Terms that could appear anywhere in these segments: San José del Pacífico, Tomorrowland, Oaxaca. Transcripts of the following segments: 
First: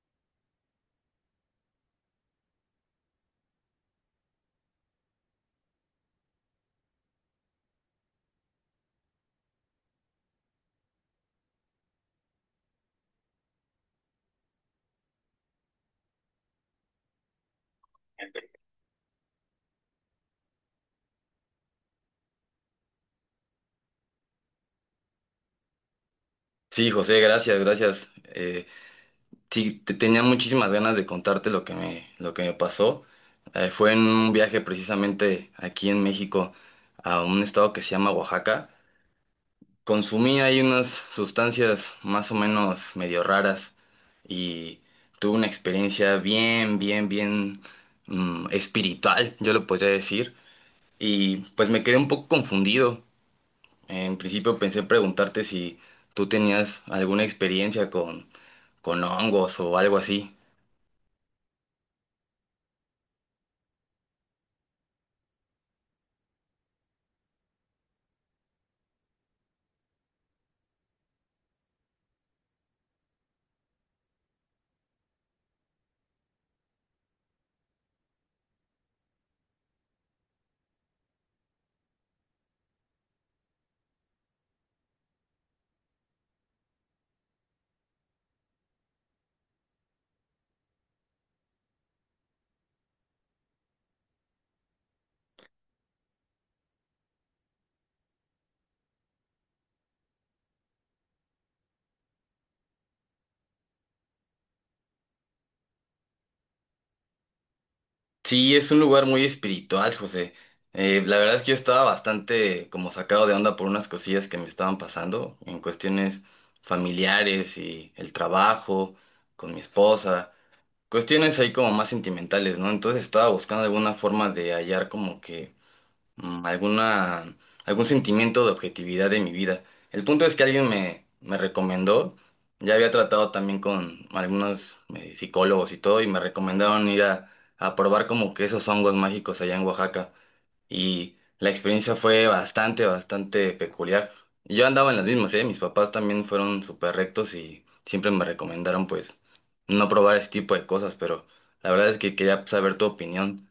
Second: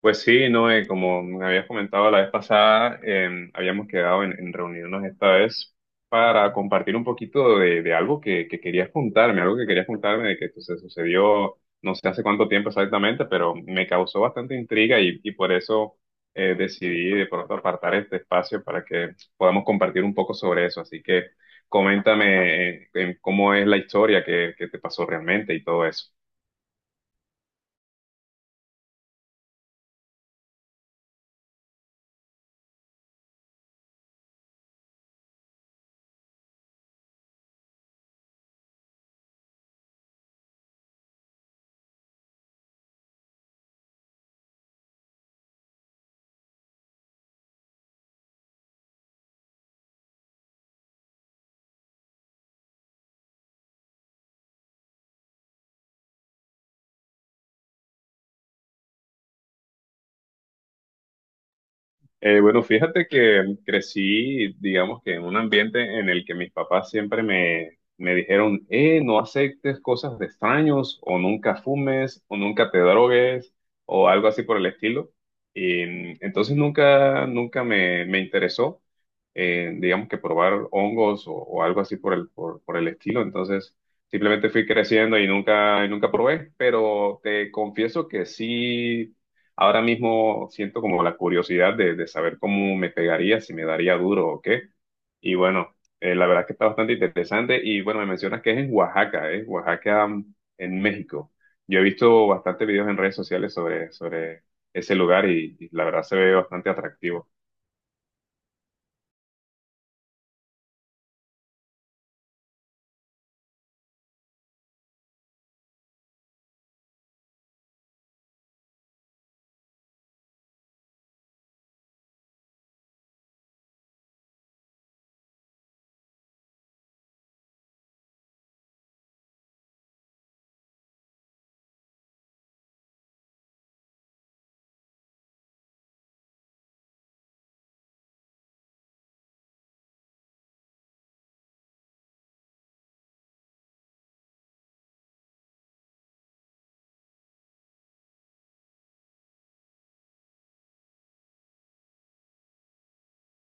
Pues sí, Noé, como me habías comentado la vez pasada, habíamos quedado en reunirnos esta vez para compartir un poquito de algo que querías contarme, algo que querías contarme de que pues, se sucedió no sé hace cuánto tiempo exactamente, pero me causó bastante intriga y por eso decidí de pronto apartar este espacio para que podamos compartir un poco sobre eso. Así que coméntame cómo es la historia que te pasó realmente y todo eso. Sí, José, gracias, gracias. Sí, tenía muchísimas ganas de contarte lo que me pasó. Fue en un viaje precisamente aquí en México a un estado que se llama Oaxaca. Consumí ahí unas sustancias más o menos medio raras y tuve una experiencia bien, bien, bien espiritual, yo lo podría decir. Y pues me quedé un poco confundido. En principio pensé preguntarte si tú tenías alguna experiencia con hongos o algo así. Bueno, fíjate que crecí, digamos que en un ambiente en el que mis papás siempre me dijeron, no aceptes cosas de extraños, o nunca fumes, o nunca te drogues, o algo así por el estilo. Y entonces nunca me interesó, digamos que probar hongos o algo así por por el estilo. Entonces simplemente fui creciendo y nunca probé, pero te confieso que sí. Ahora mismo siento como la curiosidad de saber cómo me pegaría, si me daría duro o qué. Y bueno, la verdad es que está bastante interesante. Y bueno, me mencionas que es en Oaxaca, ¿eh? Oaxaca, mm, en México. Yo he visto bastantes videos en redes sociales sobre ese lugar y la verdad se ve bastante atractivo. Sí, es un lugar muy espiritual, José. La verdad es que yo estaba bastante como sacado de onda por unas cosillas que me estaban pasando en cuestiones familiares y el trabajo, con mi esposa, cuestiones ahí como más sentimentales, ¿no? Entonces estaba buscando alguna forma de hallar como que mm, alguna, algún sentimiento de objetividad de mi vida. El punto es que alguien me recomendó, ya había tratado también con algunos psicólogos y todo, y me recomendaron ir a probar como que esos hongos mágicos allá en Oaxaca. Y la experiencia fue bastante, bastante peculiar. Yo andaba en las mismas, ¿eh? Mis papás también fueron súper rectos y siempre me recomendaron pues no probar ese tipo de cosas, pero la verdad es que quería saber tu opinión.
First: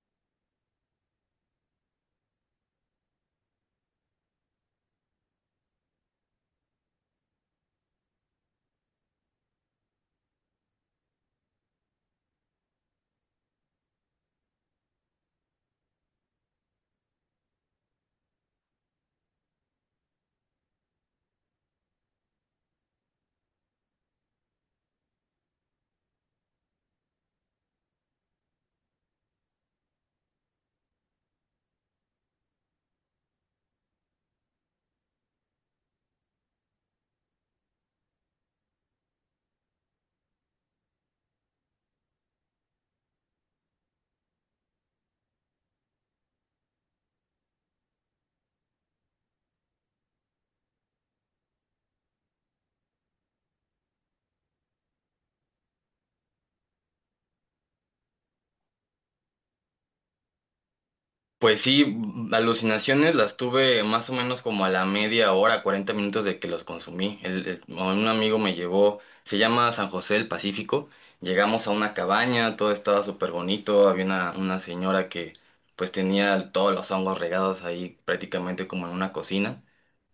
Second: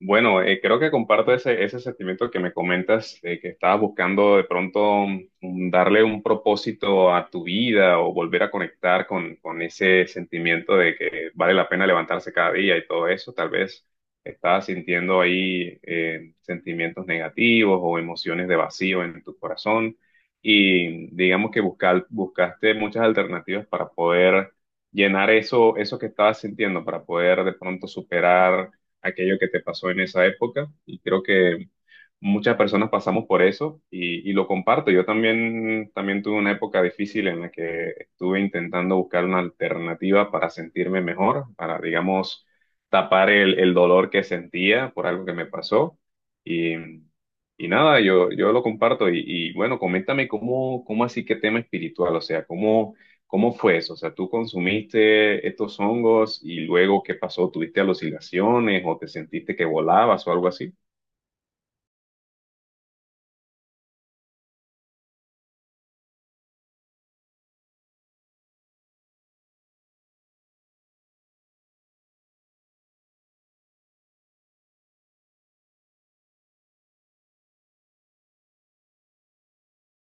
Bueno, creo que comparto ese sentimiento que me comentas, de que estabas buscando de pronto darle un propósito a tu vida o volver a conectar con ese sentimiento de que vale la pena levantarse cada día y todo eso. Tal vez estabas sintiendo ahí sentimientos negativos o emociones de vacío en tu corazón y digamos que buscaste muchas alternativas para poder llenar eso que estabas sintiendo, para poder de pronto superar aquello que te pasó en esa época y creo que muchas personas pasamos por eso y lo comparto. Yo también, también tuve una época difícil en la que estuve intentando buscar una alternativa para sentirme mejor, para, digamos, tapar el dolor que sentía por algo que me pasó. Y, y nada, yo lo comparto y bueno, coméntame cómo así que tema espiritual, o sea, cómo... ¿Cómo fue eso? O sea, ¿tú consumiste estos hongos y luego qué pasó? ¿Tuviste alucinaciones o te sentiste que volabas o algo así? Pues sí, alucinaciones las tuve más o menos como a la media hora, 40 minutos de que los consumí. Un amigo me llevó, se llama San José del Pacífico. Llegamos a una cabaña, todo estaba súper bonito. Había una señora que pues tenía todos los hongos regados ahí prácticamente como en una cocina.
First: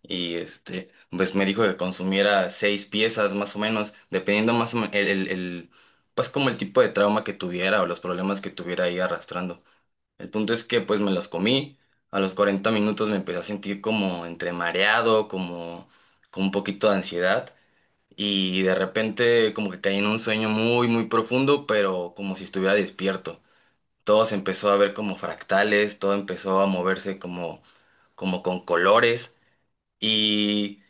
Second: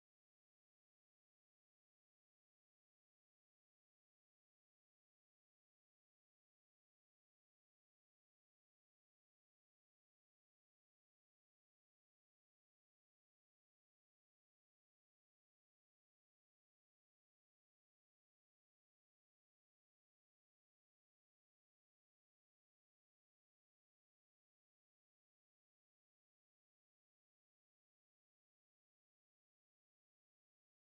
Y este, pues me dijo que consumiera seis piezas más o menos, dependiendo más o menos pues como el tipo de trauma que tuviera o los problemas que tuviera ahí arrastrando. El punto es que pues me los comí. A los 40 minutos me empecé a sentir como entre mareado, como con un poquito de ansiedad. Y de repente como que caí en un sueño muy, muy profundo, pero como si estuviera despierto. Todo se empezó a ver como fractales, todo empezó a moverse como con colores. Y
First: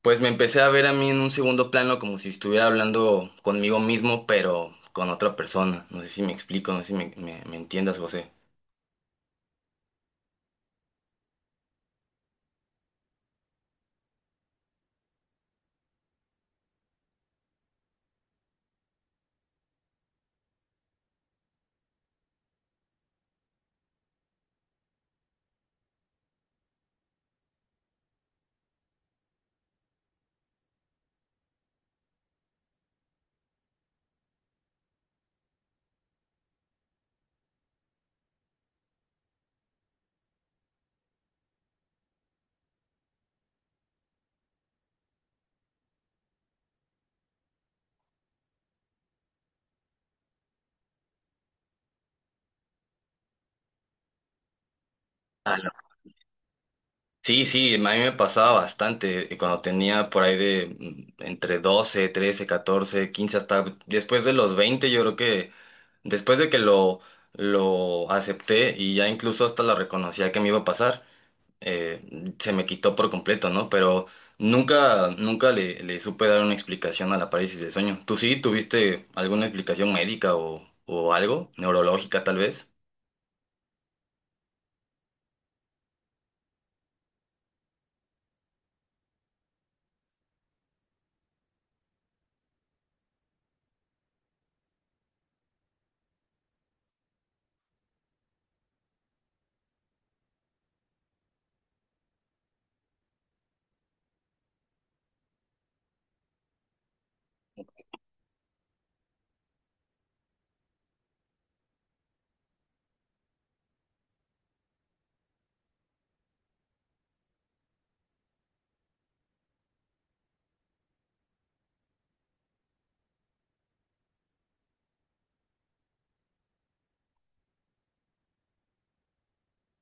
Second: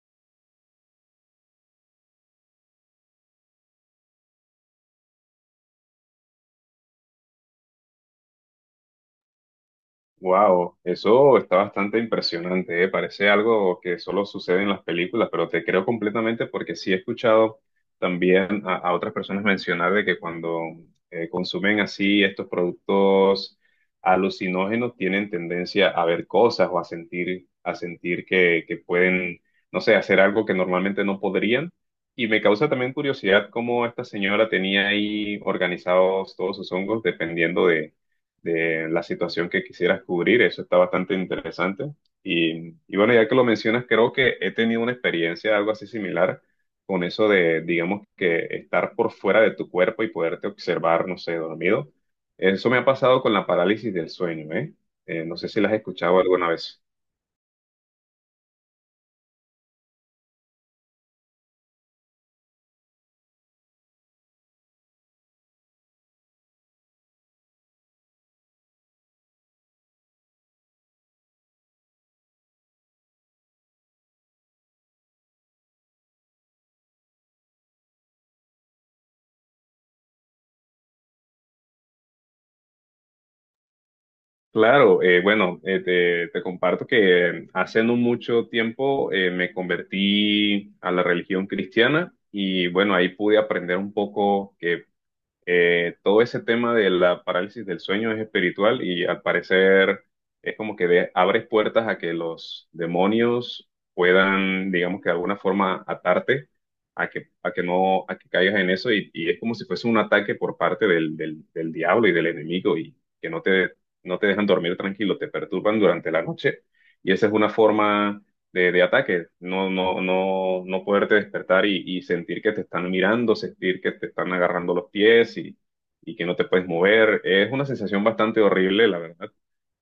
pues me empecé a ver a mí en un segundo plano como si estuviera hablando conmigo mismo, pero con otra persona. No sé si me explico, no sé si me entiendas, José. Wow, eso está bastante impresionante, ¿eh? Parece algo que solo sucede en las películas, pero te creo completamente porque sí he escuchado también a otras personas mencionar de que cuando consumen así estos productos alucinógenos tienen tendencia a ver cosas o a sentir que pueden, no sé, hacer algo que normalmente no podrían. Y me causa también curiosidad cómo esta señora tenía ahí organizados todos sus hongos dependiendo de la situación que quisieras cubrir. Eso está bastante interesante. Y bueno, ya que lo mencionas, creo que he tenido una experiencia algo así similar con eso de, digamos, que estar por fuera de tu cuerpo y poderte observar, no sé, dormido. Eso me ha pasado con la parálisis del sueño, ¿eh? No sé si las has escuchado alguna vez. Sí, sí, a mí me pasaba bastante cuando tenía por ahí de entre 12, 13, 14, 15 hasta después de los 20 yo creo que después de que lo acepté y ya incluso hasta la reconocía que me iba a pasar, se me quitó por completo, ¿no? Pero nunca, nunca le supe dar una explicación a la parálisis del sueño. ¿Tú sí tuviste alguna explicación médica o algo, neurológica tal vez? Claro, bueno, te comparto que hace no mucho tiempo me convertí a la religión cristiana y bueno, ahí pude aprender un poco que todo ese tema de la parálisis del sueño es espiritual y al parecer es como que abres puertas a que los demonios puedan, digamos que de alguna forma atarte a a que no, a que caigas en eso y es como si fuese un ataque por parte del diablo y del enemigo y que no no te dejan dormir tranquilo, te perturban durante la noche y esa es una forma de ataque, no poderte despertar y sentir que te están mirando, sentir que te están agarrando los pies y que no te puedes mover. Es una sensación bastante horrible, la verdad.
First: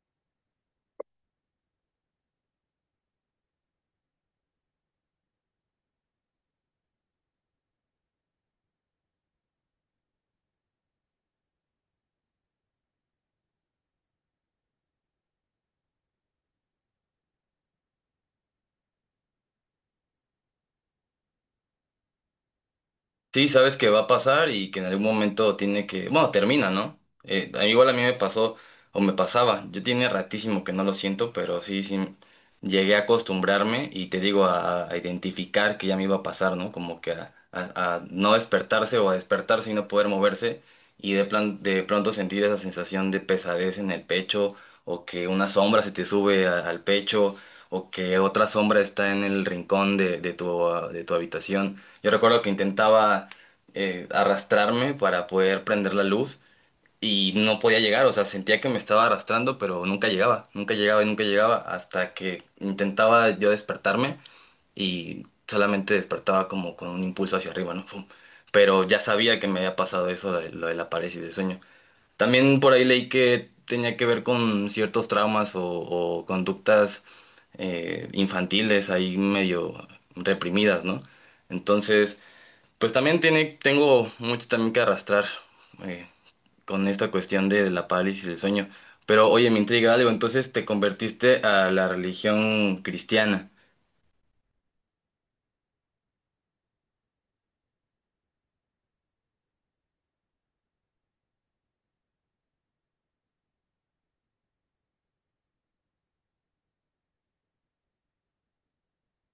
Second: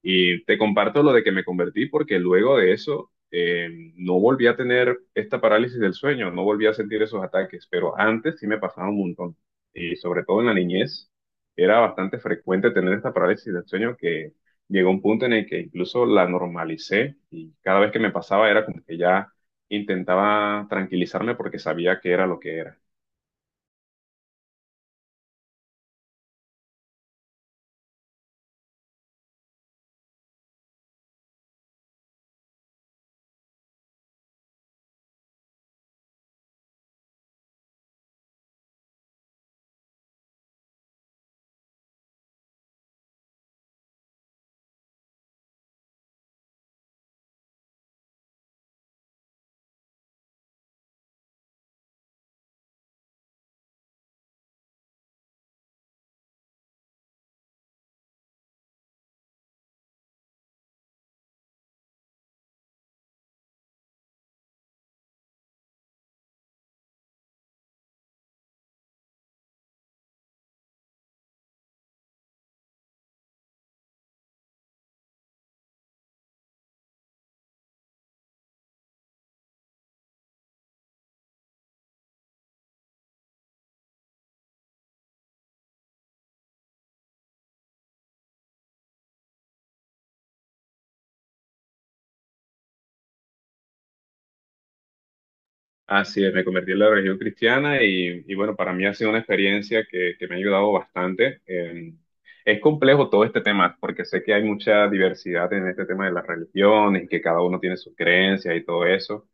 Y te comparto lo de que me convertí porque luego de eso no volví a tener esta parálisis del sueño, no volví a sentir esos ataques, pero antes sí me pasaba un montón. Y sobre todo en la niñez era bastante frecuente tener esta parálisis del sueño que llegó un punto en el que incluso la normalicé y cada vez que me pasaba era como que ya intentaba tranquilizarme porque sabía que era lo que era. Sí, sabes que va a pasar y que en algún momento tiene que, bueno, termina, ¿no? Igual a mí me pasó o me pasaba, yo tiene ratísimo que no lo siento, pero sí, sí, llegué a acostumbrarme y te digo a identificar que ya me iba a pasar, ¿no? Como que a no despertarse o a despertarse y no poder moverse y de pronto sentir esa sensación de pesadez en el pecho o que una sombra se te sube al pecho o que otra sombra está en el rincón de tu habitación. Yo recuerdo que intentaba arrastrarme para poder prender la luz y no podía llegar, o sea, sentía que me estaba arrastrando, pero nunca llegaba, nunca llegaba y nunca llegaba hasta que intentaba yo despertarme y solamente despertaba como con un impulso hacia arriba, ¿no? Fum. Pero ya sabía que me había pasado eso, lo de la parálisis del sueño. También por ahí leí que tenía que ver con ciertos traumas o conductas infantiles ahí medio reprimidas, ¿no? Entonces... Pues también tengo mucho también que arrastrar eh, con esta cuestión de la parálisis del sueño. Pero oye, me intriga algo, entonces te convertiste a la religión cristiana. Así es, me convertí en la religión cristiana y bueno, para mí ha sido una experiencia que me ha ayudado bastante. Es complejo todo este tema porque sé que hay mucha diversidad en este tema de las religiones, que cada uno tiene sus creencias y todo eso.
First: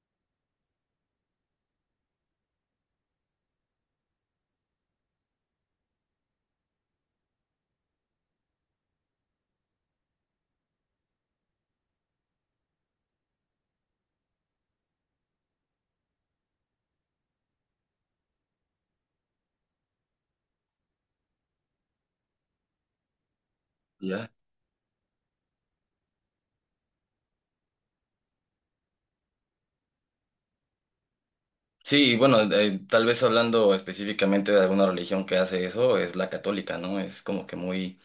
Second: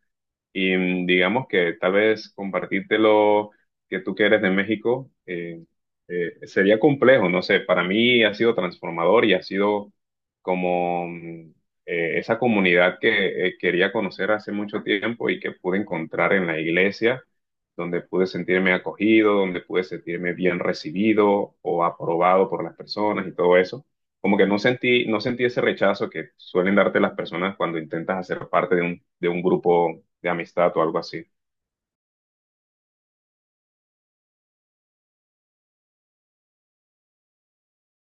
Y digamos que tal vez compartírtelo que tú que eres de México sería complejo, no sé, para mí ha sido transformador y ha sido como esa comunidad que quería conocer hace mucho tiempo y que pude encontrar en la iglesia, donde pude sentirme acogido, donde pude sentirme bien recibido o aprobado por las personas y todo eso ¿Ya? como que no sentí, no sentí ese rechazo que suelen darte las personas cuando intentas hacer parte de de un grupo de amistad o algo así. Sí, y bueno, tal vez hablando específicamente de alguna religión que hace eso, es la católica, ¿no? Es como que muy,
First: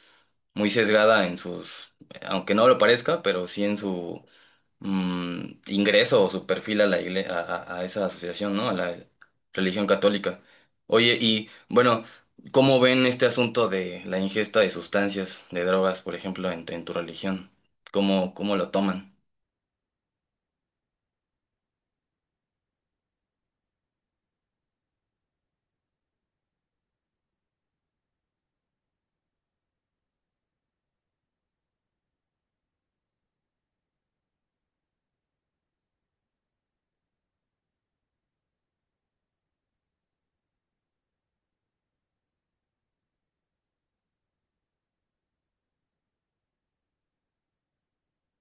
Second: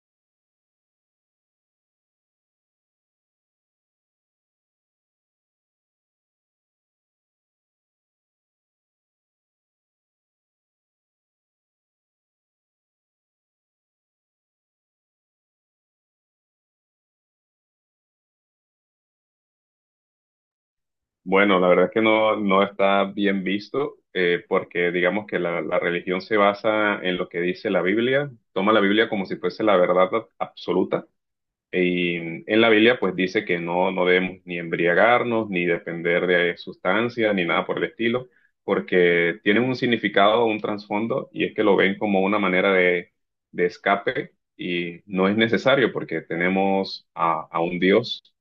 muy sesgada en sus, aunque no lo parezca, pero sí en su ingreso o su perfil a la a esa asociación, ¿no? A la religión católica. Oye, y bueno, ¿cómo ven este asunto de la ingesta de sustancias, de drogas, por ejemplo, en tu religión? ¿¿Cómo lo toman? Bueno, la verdad es que no, no está bien visto porque digamos que la religión se basa en lo que dice la Biblia, toma la Biblia como si fuese la verdad absoluta. Y en la Biblia pues dice que no, no debemos ni embriagarnos, ni depender de sustancias, ni nada por el estilo, porque tienen un significado, un trasfondo, y es que lo ven como una manera de escape y no es necesario porque tenemos a un Dios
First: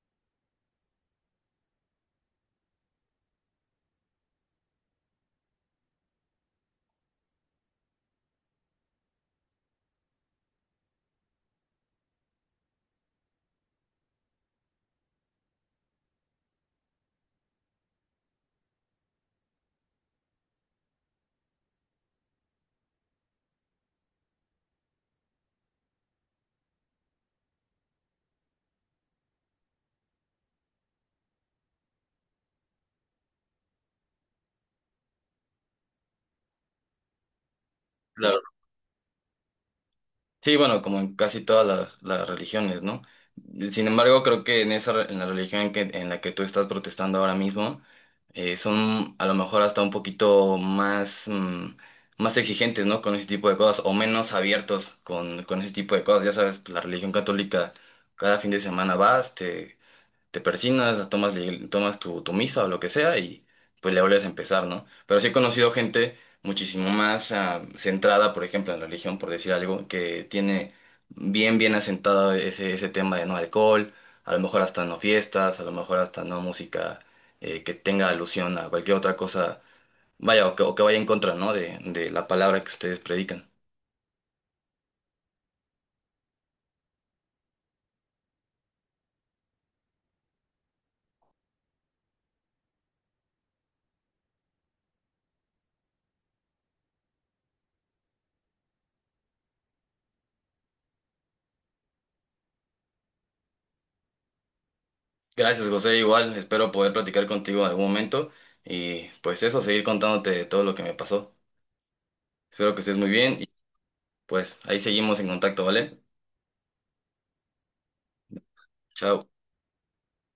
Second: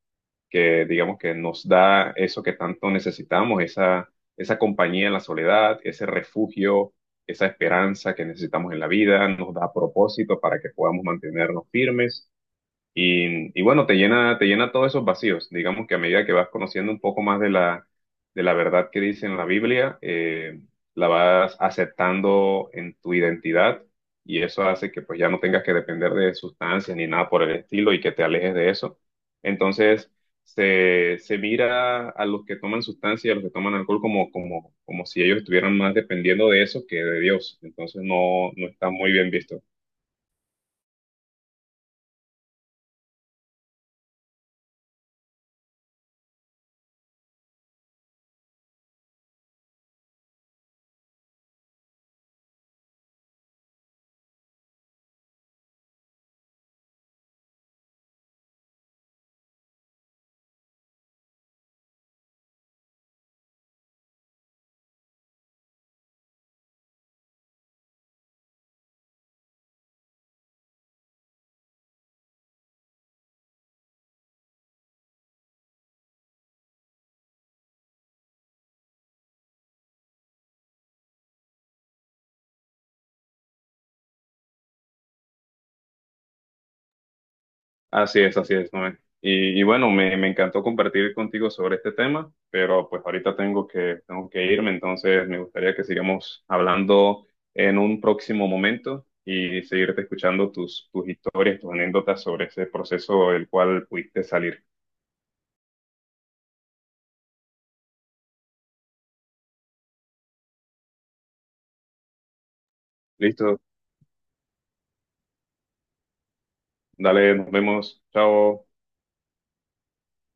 que digamos que nos da eso que tanto necesitamos, esa compañía en la soledad, ese refugio, esa esperanza que necesitamos en la vida, nos da propósito para que podamos mantenernos firmes. Y bueno, te llena todos esos vacíos. Digamos que a medida que vas conociendo un poco más de de la verdad que dice en la Biblia, la vas aceptando en tu identidad y eso hace que pues ya no tengas que depender de sustancias ni nada por el estilo y que te alejes de eso. Entonces, se mira a los que toman sustancias, y a los que toman alcohol como si ellos estuvieran más dependiendo de eso que de Dios. Entonces, no, no está muy bien visto. Sí, bueno, como en casi todas las religiones, ¿no? Sin embargo, creo que en la religión en la que tú estás protestando ahora mismo, son a lo mejor hasta un poquito más, más exigentes, ¿no? Con ese tipo de cosas, o menos abiertos con ese tipo de cosas. Ya sabes, la religión católica, cada fin de semana vas, te persignas, tomas tu misa o lo que sea y pues le vuelves a empezar, ¿no? Pero sí he conocido gente muchísimo más centrada, por ejemplo, en la religión, por decir algo, que tiene bien, bien asentado ese tema de no alcohol, a lo mejor hasta no fiestas, a lo mejor hasta no música que tenga alusión a cualquier otra cosa, vaya, o que, vaya en contra, ¿no? De la palabra que ustedes predican. Así es, Noé. Y bueno, me encantó compartir contigo sobre este tema, pero pues ahorita tengo tengo que irme, entonces me gustaría que sigamos hablando en un próximo momento y seguirte escuchando tus historias, tus anécdotas sobre ese proceso del cual pudiste salir. Gracias, José, igual, espero poder platicar contigo en algún momento y pues eso, seguir contándote todo lo que me pasó. Espero que estés muy bien y Listo, pues ahí seguimos en contacto, ¿vale? dale, nos vemos, chao. Chao.